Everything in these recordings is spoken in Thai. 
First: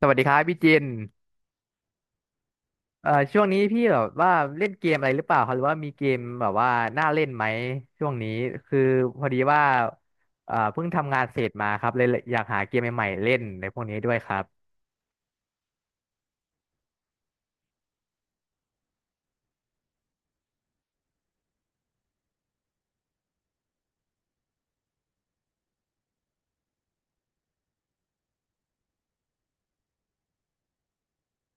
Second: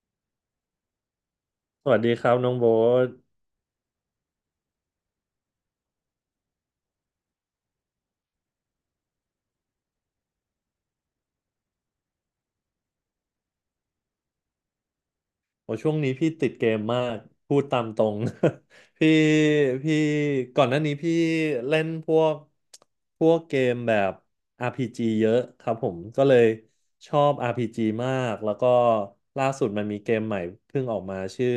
สวัสดีครับพี่เจนสวัสดีครับน้องโบ๊ทช่วงนี้พี่แบบว่าเล่นเกมอะไรหรือเปล่าครับหรือว่ามีเกมแบบว่าน่าเล่นไหมช่วงนี้คือพอดีว่าเพิ่งทำงานเสร็จมาครับเลยอยากหาเกมใหม่ๆเล่นในพวกนี้ด้วยครับโอช่วงนี้พี่ติดเกมมากพูดตามตรง พี่พี่ก่อนหน้านี้พี่เล่นพวกเกมแบบ RPG เยอะครับผมก็เลยชอบ RPG มากแล้วก็ล่าสุดมันมีเกมใหม่เพิ่งออกมาชื่อ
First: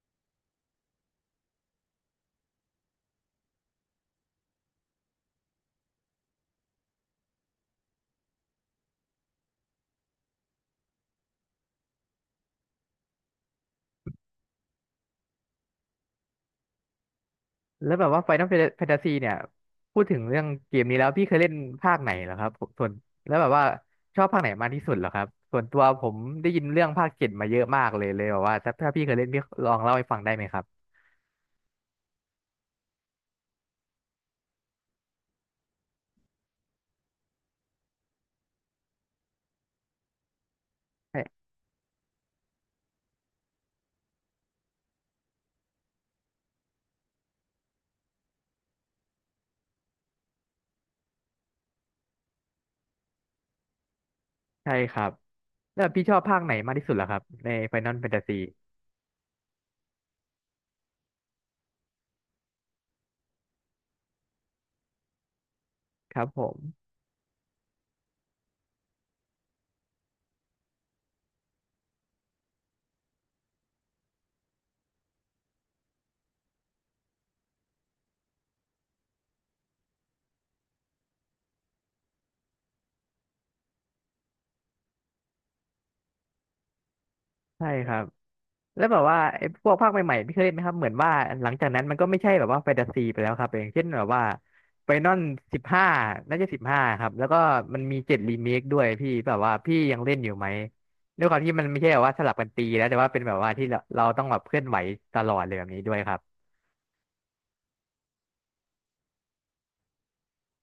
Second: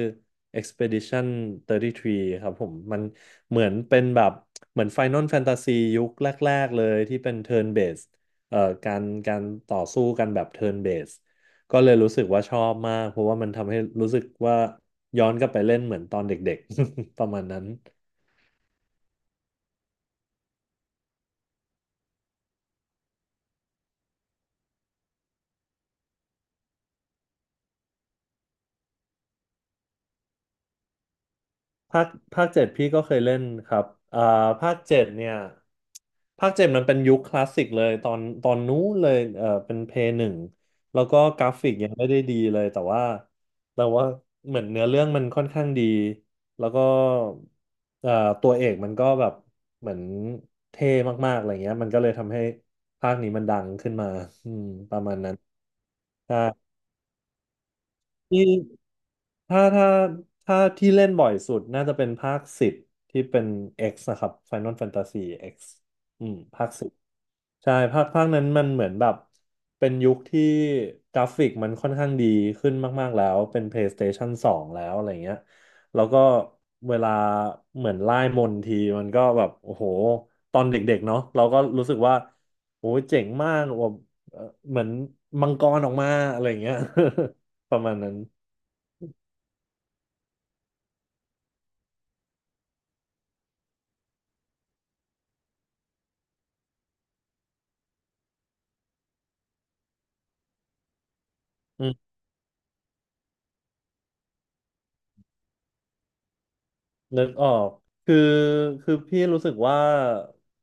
Expedition 33ครับผมมันเหมือนเป็นแบบเหมือน Final Fantasy ยุคแรกๆเลยที่เป็น Turn Based เอ่อการต่อสู้กันแบบ Turn Based ก็เลยรู้สึกว่าชอบมากเพราะว่ามันทำให้รู้สึกว่าย้อนกลับไปเล่นเหมือนตอนเด็กๆ ประมาณนั้น แล้วแบบว่า Final Fantasy เนี่ยพูดถึงเรื่องเกมนี้แล้วพี่เคยเล่นภาคไหนเหรอครับส่วนแล้วแบบว่าชอบภาคไหนมากที่สุดเหรอครับส่วนตัวผมได้ยินเรื่องภาคเจ็ดมาเยอะมากเลยเลยแบบว่าถ้าพี่เคยเล่นพี่ลองเล่าให้ฟังได้ไหมครับ ภาคภาคเจ็ดพี่ก็เคยเล่นครับอ่าภาคเจ็ดเนี่ยภาคเจ็ดมันเป็นยุคคลาสสิกเลยตอนนู้นเลยเออเป็นเพย์หนึ่งแล้วก็กราฟิกยังไม่ได้ดีเลยแต่ว่าเหมือนเนื้อเรื่องมันค่อนข้างดีแล้วก็เอ่อตัวเอกมันก็แบบเหมือนเท่มากๆอะไรเงี้ยมันก็เลยทำให้ภาคนี้มันดังขึ้นมาอืมใช่ปคระรับมาณนั้นแล้วพี่ชอบใช่ ภาคไหนมากที่สุดล่ะครับใน Final Fantasy ที่ถ้าถ้าที่เล่นบ่อยสุดน่าจะเป็นภาคสิบที่เป็น X นะครับ Final Fantasy X ครัอืบมผมภาคสิบใช่ภาคนั้นมันเหมือนแบบเป็นยุคที่กราฟิกมันค่อนข้างดีขึ้นมากๆแล้วเป็น PlayStation 2แล้วอะไรเงี้ยแล้วก็เวลาเหมือนไล่มนต์ทีมันก็แบบโอ้โหตอนเด็กๆเนาะเราก็รู้สึกว่าโอ้ยเจ๋งมากแบบเอ่อเหมือนมังกรออกมาอะไรเงี้ย ใช่ ประคมาณรับนั้น แล้วแบบว่าไอ้พวกภาคใหม่ๆพี่เคยเล่นไหมครับเหมือนว่าหลังจากนั้นมันก็ไม่ใช่แบบว่าแฟนตาซีไปแล้วครับอย่างเช่นแบบว่าไฟนอลสิบห้าน่าจะสิบห้าครับแล้วก็มันมีเจ็ดรีเมคด้วยพี่แบบว่าพี่ยังเล่นอยู่ไหมด้วยความที่มันไม่อืใช่แบบมว่าสลับกันตีแล้วแต่ว่าเป็นแบบว่าที่เราต้องแบบเคลื่อนไหวตลอดเลยแบบนี้ด้วยครับ นึกออกคือคือพี่รู้สึกว่า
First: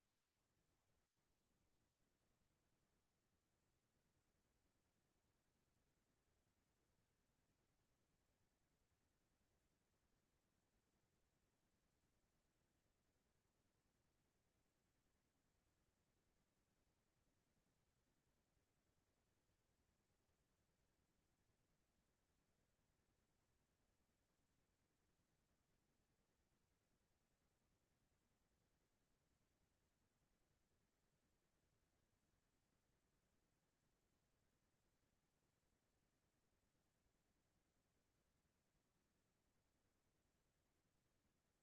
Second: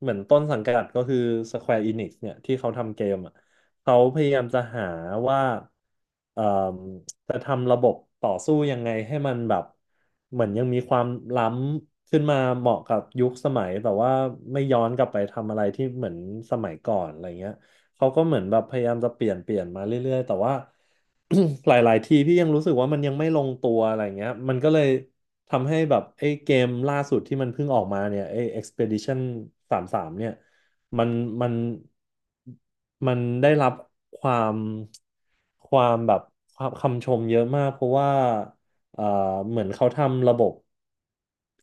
เหมือนต้นสังกัดก็คือ Square Enix เนี่ย ที่เขาทำเกมอ่ะเขาพยายามจะหาว่าเอ่มจะทำระบบต่อสู้ยังไงให้มันแบบเหมือนยังมีความล้ำขึ้นมาเหมาะกับยุคสมัย แต่ว่าไม่ย้อนกลับไปทำอะไรที่เหมือนสมัยก่อนอะไรเงี้ย เขาก็เหมือนแบบพยายามจะเปลี่ยนมาเรื่อยๆ แต่ว่า หลายๆ ทีพี่ยังรู้สึกว่ามันยังไม่ลงตัวอะไรเงี้ยมันก็เลยทำให้แบบไอ้เกมล่าสุดที่มันเพิ่งออกมาเนี่ยไอ้ Expedition 33เนี่ยมันมันมันได้รับความความแบบความคำชมเยอะมากเพราะว่า เอ่อเหมือนเขาทำระบบ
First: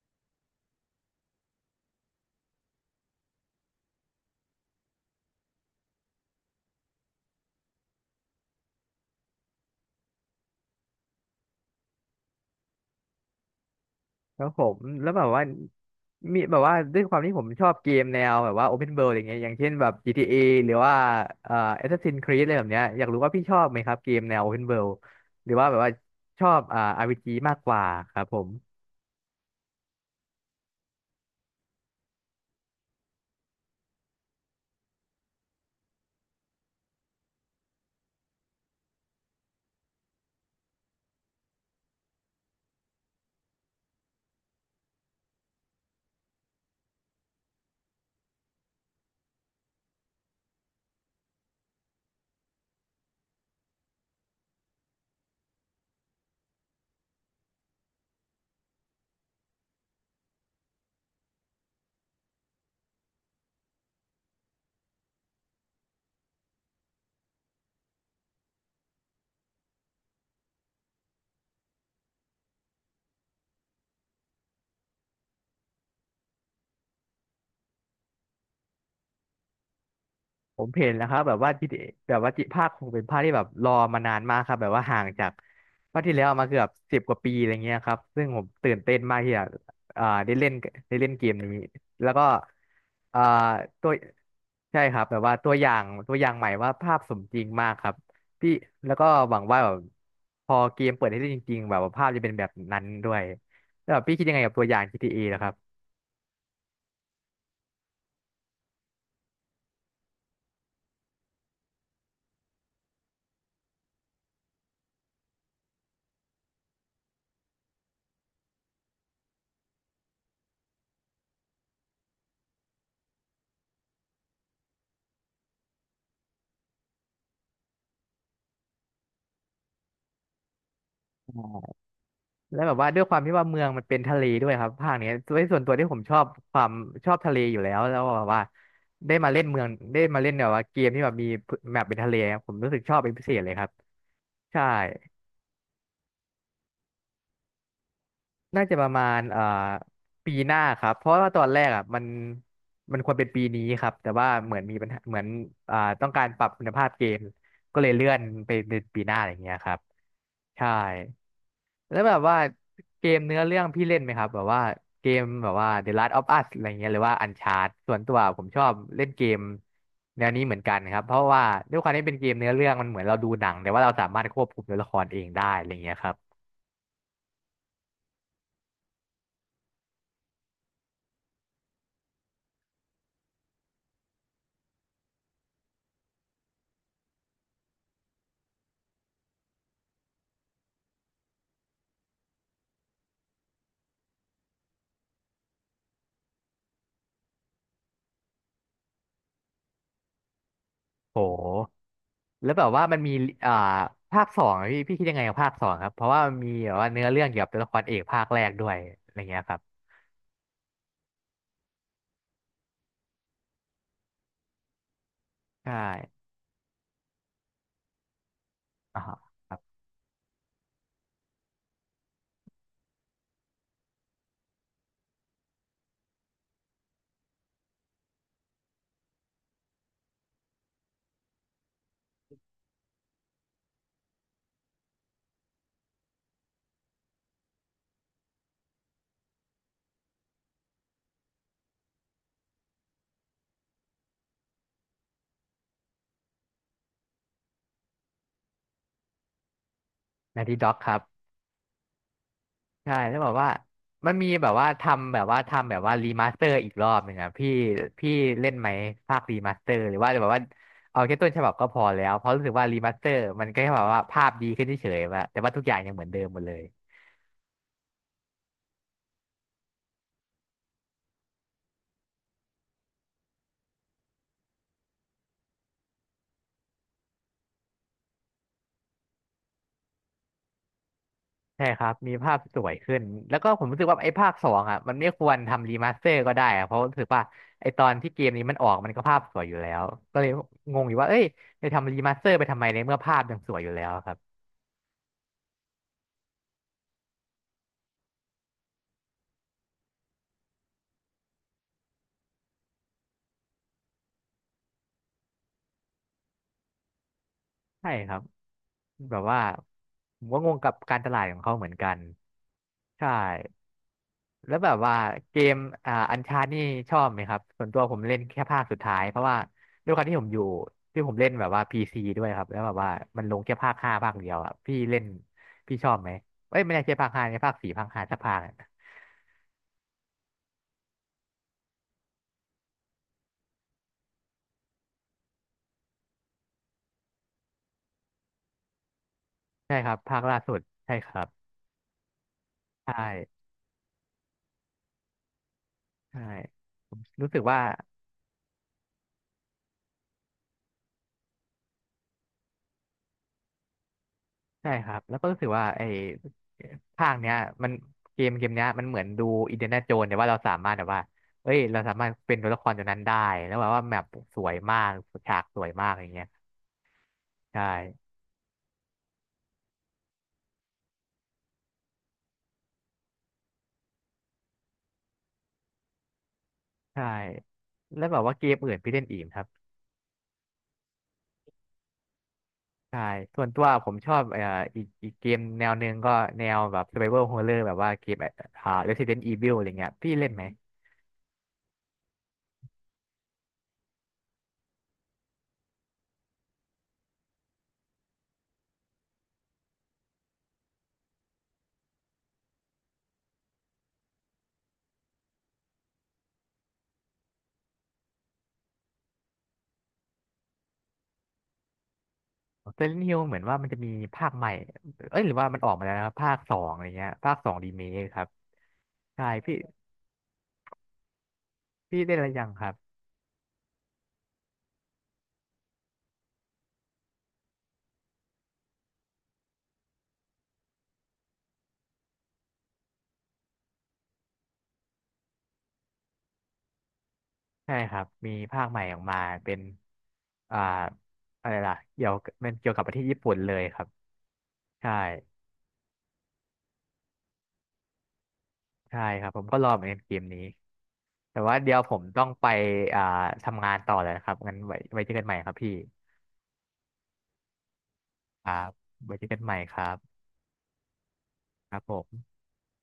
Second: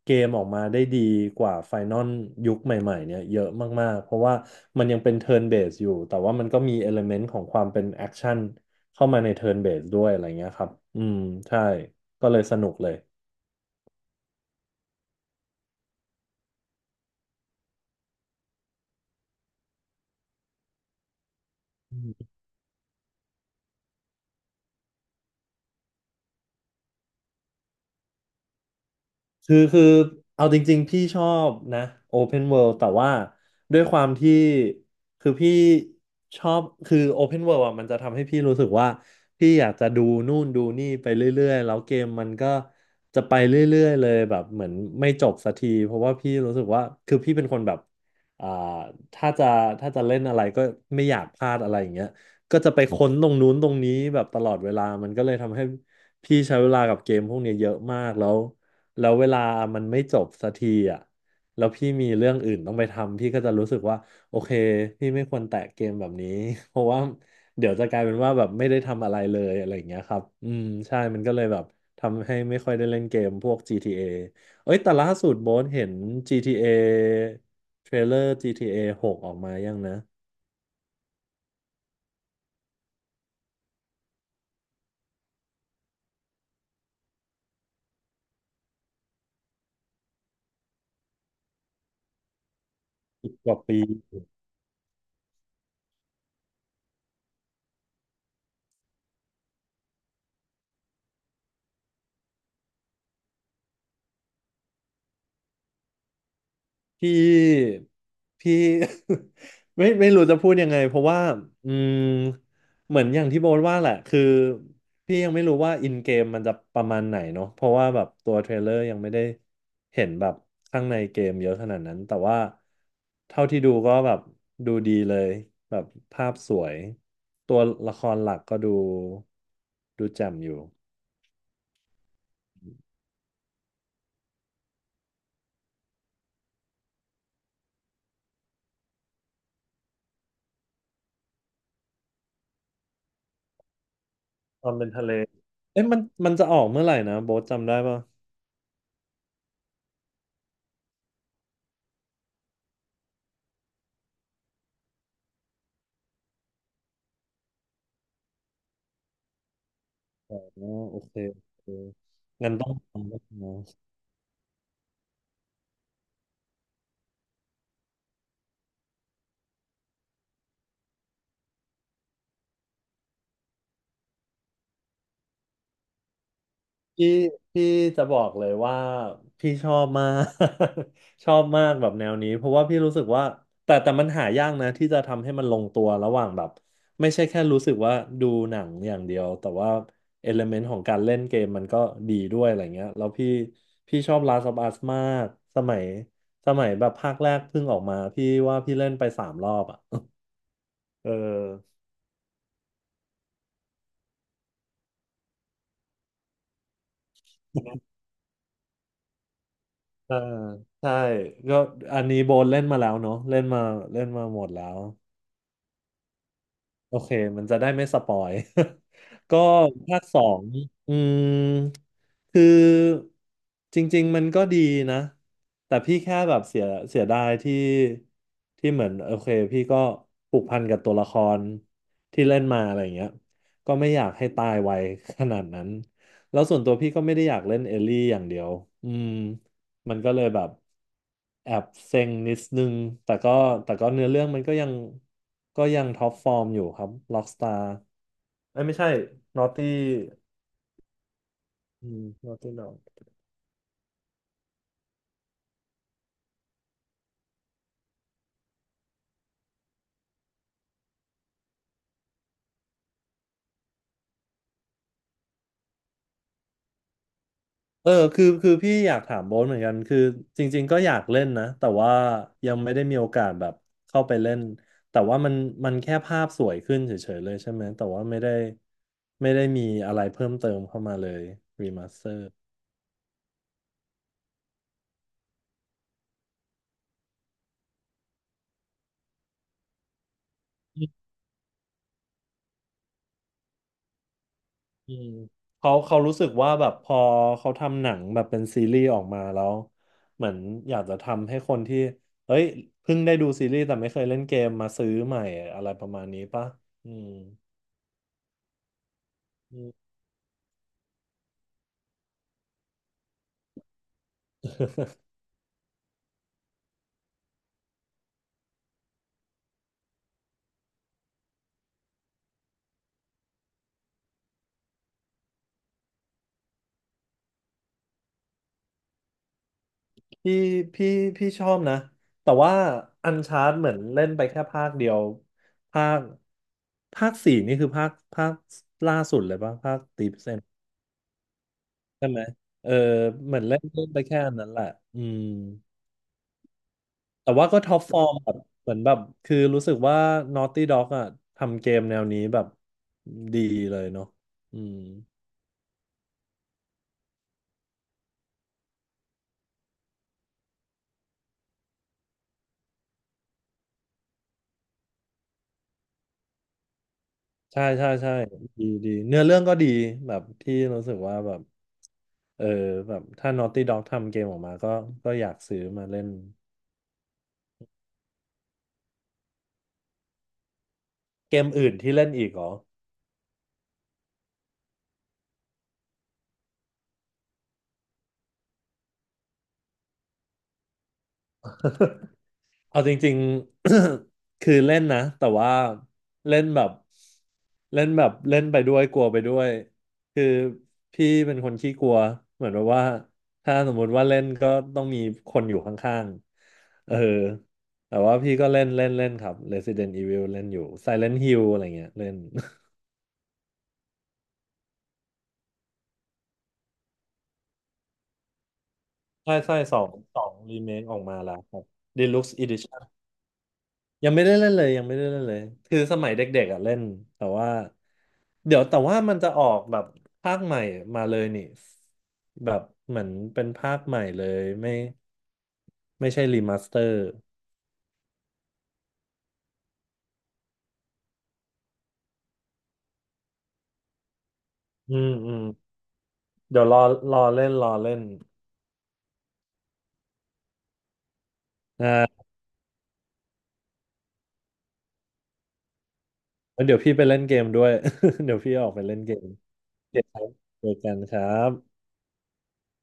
เกมออกมาได้ดีกว่าไฟนอลยุคใหม่ๆเนี่ยเยอะมากๆเพราะว่ามันยังเป็นเทิร์นเบสอยู่แต่ว่ามันก็มีเอลเมนต์ของความเป็นแอคชั่นเข้ามาในเทิร์นเบสด้วยอะไรเงี้ยครับอืมใช่ก็เลยสนุกเลย ครับผมแล้วแบบว่ามีแบบว่าด้วยความที่ผมชอบเกมแนวแบบว่า Open World อย่างเงี้ยอย่างเช่นแบบ GTA หรือว่าเอ่อ Assassin's Creed อะไรแบบเนี้ยอยากรู้ว่าพี่ชอบไหมครับเกมแนว Open World หรือว่าแบบว่าชอบอ่า RPG มากกว่าครับผม คือเอาจริงๆพี่ชอบนะ Open World แต่ว่าด้วยความที่คือพี่ชอบคือ Open World อ่ะมันจะทำให้พี่รู้สึกว่าพี่อยากจะดูนู่นดูนี่ไปเรื่อยๆแล้วเกมมันก็จะไปเรื่อยๆเลยแบบเหมือนไม่จบสักทีเพราะว่าพี่รู้สึกว่าคือพี่เป็นคนแบบอ่าถ้าจะถ้าจะเล่นอะไรก็ไม่อยากพลาดอะไรอย่างเงี้ยก็จะไปค้นตรงนู้นตรงนี้แบบตลอดเวลามันก็เลยทำให้พี่ใช้เวลากับเกมพวกเนี้ยเยอะมากแล้ว แล้วเวลามันไม่จบสักทีอ่ะแล้วพี่มีเรื่องอื่นต้องไปทำพี่ก็จะรู้สึกว่าโอเคพี่ไม่ควรแตะเกมแบบนี้ เพราะว่าเดี๋ยวจะกลายเป็นว่าแบบไม่ได้ทำอะไรเลยอะไรอย่างเงี้ยครับอืมใช่มันก็เลยแบบทำให้ไม่ค่อยได้เล่นเกมพวก GTA เอเอ้ยแต่ล่าสุดโบนเห็น GTA เอเทรลเลอร์ GTA 6อหกออกมายังนะผมเห็นแล้วครับแบบว่าจิแบบว่าจิภาคคงเป็นภาคที่แบบรอมานานมากครับแบบว่าห่างจากภาคที่แล้วมาเกือบสิบกว่าปีอะไรเงี้ยครับซึ่งผมตื่นเต้นมากที่จะได้เล่นได้เล่นเกมนี้แล้วก็อ่าอีกกว่าปี ตัวใช่ครับแบบว่าตัวอย่างตัวอย่างใหม่ว่าภาพสมจริงมากครับพี่แล้วก็หวังว่าแบบพอเกมเปิดให้เล่นจริงๆแบบว่าภาพจะเป็นแบบนั้นด้วยแล้วแบบพี่คิดยังไงกับตัวอย่าง GTA นะครับ พี่พี่ ไม่รู้จะพูดยังไงเพราะว่าอืมเหมือนอย่างที่โบทว่าแหละคือพี่ยังไม่รู้ว่าอินเกมมันจะประมาณไหนเนาะเพราะว่าแบบตัวเทรลเลอร์ยังไม่ได้เห็นแบบข้างในเกมเยอะขนาดนั้นแต่ว่าเท่าที่ดูก็แบบดูดีเลยแบบภาพสวยตัวละครหลักก็ดูแจ่มอยู่แล้วแบบว่าด้วยความที่ว่าเมืองมันเป็นทะเลด้วยครับภาคเนี้ยด้วยส่วนตัวที่ผมชอบความชอบทะเลอยู่แล้วแล้วแบบว่าได้มาเล่นเมืองได้มาเล่นแบบว่าเกมที่แบบมีแมปเป็นทะเลครับผมรู้สึกชอบเป็นพิเศษเลยครับใช่ตอนเป็นทะเลเอ๊ะมันจะออกเมื่อไหร่นะโบ๊ทจำได้ปะ น่าจะประมาณปีหน้าครับเพราะว่าตอนแรกอ่ะมันมันควรเป็นปีนี้ครับแต่ว่าเหมือนมีปัญหาเหมือนต้องการปรับคุณภาพเกมก็เลยเลื่อนไปเป็นปีหน้าอะไรอย่างเงี้ยครับอ๋อใช่ โอเคแล้วแบบว่างั้นต้องเกทำแล้มวเนื้อนะเรื่องพี่เล่นไหมครับแบบว่าเกมแบบว่า The Last of Us อะไรเงี้ยหรือว่า Uncharted ส่วนตัวผมชอบเล่นเกมแนวนี้เหมือนกันครับเพราะว่าด้วยความที่เป็นเกมเนื้อเรื่องมันเหมือนเราดูหนังแต่ว่าเราสามารถควบคุมตัวละครเองได้อะไรเงี้ยครับพี่พี่จะบอกเลยว่าพี่ชอบมาก ชอบมากแบบแนวนี้ เพราะว่าพี่รู้สึกว่าแต่มันหายากนะที่จะทำให้มันลงตัวระหว่างแบบไม่ใช่แค่รู้สึกว่าดูหนังอย่างเดียวแต่ว่าเอลเมนต์ของการเล่นเกมมันก็ดีด้วยอะไรเงี้ยแล้วพี่ชอบ Last of Us มากสมัยสมัยแบบภาคแรกเพิ่งออกมาพี่ว่าพี่เล่นไป3 รอบอ่ะเออ โหแล้วแบบว่ามันมีอ่าภาคสองอะพี่คิดยังไงกับภาคสองครับเพราะว่ามันมีแบบว่าเนื้อเรื่องเกี่ยวกับตัวละครเอกภาคแรกด้วยอะไรเงี้ยครับเอ่ใช่ก็อันนี้โบนเล่นมาแล้วเนาะเล่นมาหมดแล้วใช่โอเคมันจะได้ไม่สปอย อ่าฮะ ก็ครับภาคสองอืมคือจริงๆมันก็ดีนะแต่พี่แค่แบบเสียดายที่เหมือนโอเคพี่ก็ผูกพันกับตัวละครที่เล่นมาอะไรอย่างเงี้ยก็ไม่อยากให้ตายไวขนาดนั้นแล้วส่วนตัวพี่ก็ไม่ได้อยากเล่นเอลลี่อย่างเดียวอืม มันก็เลยแบบแอบเซ็งนิดนึงแต่ก็เนื้อเรื่องมันก็ยังท็อปฟอร์มอยู่ครับล็อกสตาร์เอ้ยไม่ใช่นอตตี้นาทีด็อกครับ อืมนอตตี้นใช่อแล้วบอกว่ามันมีแบบว่าทำแบบว่าทำแบบว่ารีมาสเตอร์อีกรอบหนึ่งอะพี่พี่เล่นไหมภาครีมาสเตอร์หรือว่าแบบว่าเอาแค่ต้นฉบับก็พอแล้วเพราะรู้สึกว่ารีมาสเตอร์มันก็แค่แบบว่าภาพดีขึ้นเฉยๆว่าแต่ว่าทุกอย่างยังเหมือนเดิมหมดเลยเออคือพี่อยากถามโบ๊ทเหมือนกันคือจริงๆก็อยากเล่นนะแต่ว่ายังไม่ได้มีโอกาสแบบเข้าไปเล่นแต่ว่ามันแค่ภาพสวยขึ้นเฉยๆเลยใช่ไหมแต่ว่าไม่ได้มีอะไรเพิ่มเติมเข้ามาเลยใช่รีคมารับสเตอมีร์ ภาพสวยขึ้นแล้วก็ผมรู้สึกว่าไอ้ภาคสองอะมันไม่ควรทำรีมาสเตอร์ก็ได้อะเพราะรู้สึกว่าไอ้ตอนที่เกมนี้มันออกมันก็ภาพสวยอยู่แล้วก็เลยงงอยู่ว่าเอ้ยจะทำรีมาสเตอร์ไปทำไมในเมื่อภาพยังสวยอยู่แล้วครับ อืมเขารู้สึกว่าแบบพอเขาทำหนังแบบเป็นซีรีส์ออกมาแล้วเหมือนอยากจะทำให้คนที่เอ้ยเพิ่งได้ดูซีรีส์แต่ไม่เคยเล่นเกมมาซื้อใหม่อะไรประมาณนี้ป่ะอืมใช่ครับแบบว่าอืม ผมก็งงกับการตลาดของเขาเหมือนกันใช่แล้วแบบว่า เกมอ่าอันชาร์นี่ชอบไหมครับส่วนตัวผมเล่นแค่ภาคสุดท้ายเพราะว่าด้วยความที่ผมอยู่ที่ผมเล่นแบบว่าพีซีด้วยครับแล้วแบบว่ามันลงแค่ภาคห้าภาคเดียวอ่ะพี่เล่นพี่ชอบไหมเอ้ยไม่ได้ใช่ภาคห้าในภาคสี่ภาคห้าสักภาคอะพี่พี่ชอบนะแต่ว่าอันชาร์ d เหมือนเล่นไปแค่ภาคเดียวภาคสี่นี่คือภาคใช่ครับภาคล่าสุดใช่ครับใช่ไหมเออใชเหมื่อนเล่นเล่นไปแค่อันนั้นแหละอืม ใช่ผมรู้แต่สึกว่าก็ว่า ท็อปฟอร์มแบบเหมือนแบบคือรู้สึกว่า Naughty Dog อ่ะทำเกมแนวนี้แบบดีเลยเนาะอืใช่มครับ แล้วก็รู้สึกว่าไอ้ภาคเนี้ยมันเกมเนี้ยมันเหมือนดูอินเดียนาโจนแต่ว่าเราสามารถแบบว่าเอ้ยเราสามารถเป็นตัวละครตัวนั้นได้แล้วแบบว่าแมปสวยมากฉากสวยมากอย่างเงี้ยใชใช่ใช่่ดีเนื้อเรื่องก็ดีแบบที่รู้สึกว่าแบบเออแบบถ้า Naughty Dog ทำเกมออกมาก็อยากซื้อมาเล่นใช่แล้วแบบว่าเกมอื่นพี่เล่นอีกไหมครับเกมอื่นที่เล่นอีกเหรอ ใช่ส่วนตัวผมชอบอีกเกมแนวหนึ่งก็แนวแบบ Survival Horror แบบว่าเกมอ่า Resident Evil อะไรเงี้ยพี่เล่นไหม เอาจริงๆ คือเล่นนะแต่ว่าเล่นแบบเล่นแบบเล่นไปด้วยกลัวไปด้วยคือพี่เป็นคนขี้กลัวเหมือนแบบว่าถ้าสมมุติว่าเล่นก็ต้องมีคนอยู่ข้างๆเออแต่ว่าพี่ก็เล่นเล่นเล่นครับ Resident Evil เล่นอยู่ Silent Hill อะไรเงี้ยเล่น Silent Hill เหมือนว่ามันจะมีภาคใหม่เอ้ยหรือว่ามันออกมาแล้วนะครับภาคสองอะไรเงี้ยภาคสองรีเมคครับใช่ ใช่พี่ ใช่สองสองรีเมคออกมาแล้วครับ พี่ได้แล้ว Deluxe ยังครับ Edition ยังไม่ได้เล่นเลยยังไม่ได้เล่นเลยคือสมัยเด็กๆอ่ะเล่นแต่ว่า เดี๋ยวแต่ว่ามันจะออกแบบภาคใหม่มาเลยนี่แบบเหมือนเป็นภาคใหม่เลยไม่ใช่รีมาสเตอร์ใช่ครับมีภาคใหม่ออกมาเป็นอ่าอะไรล่ะเกี่ยวกับมันเกี่ยวกับประเทศญี่ปุ่นเลยครับใช่อืมอืมเดี๋ยวรอรอเล่นใช่ครับผมก็รอเหมือนกันเกมนี้แต่ว่าเดี๋ยวอ่ผมาต้องไปอ่าทำงานต่อแล้วนะครับงั้นไว้ไว้เจอกันใหม่ครับพี่แล้วเดี๋ยวพี่ไปเล่นเกมด้วย เดี๋ยวคพี่รัออบกไปเล่นเกไว้เจอมกันใหม่คโอรัเคคบรับเจอกันครัครับบผม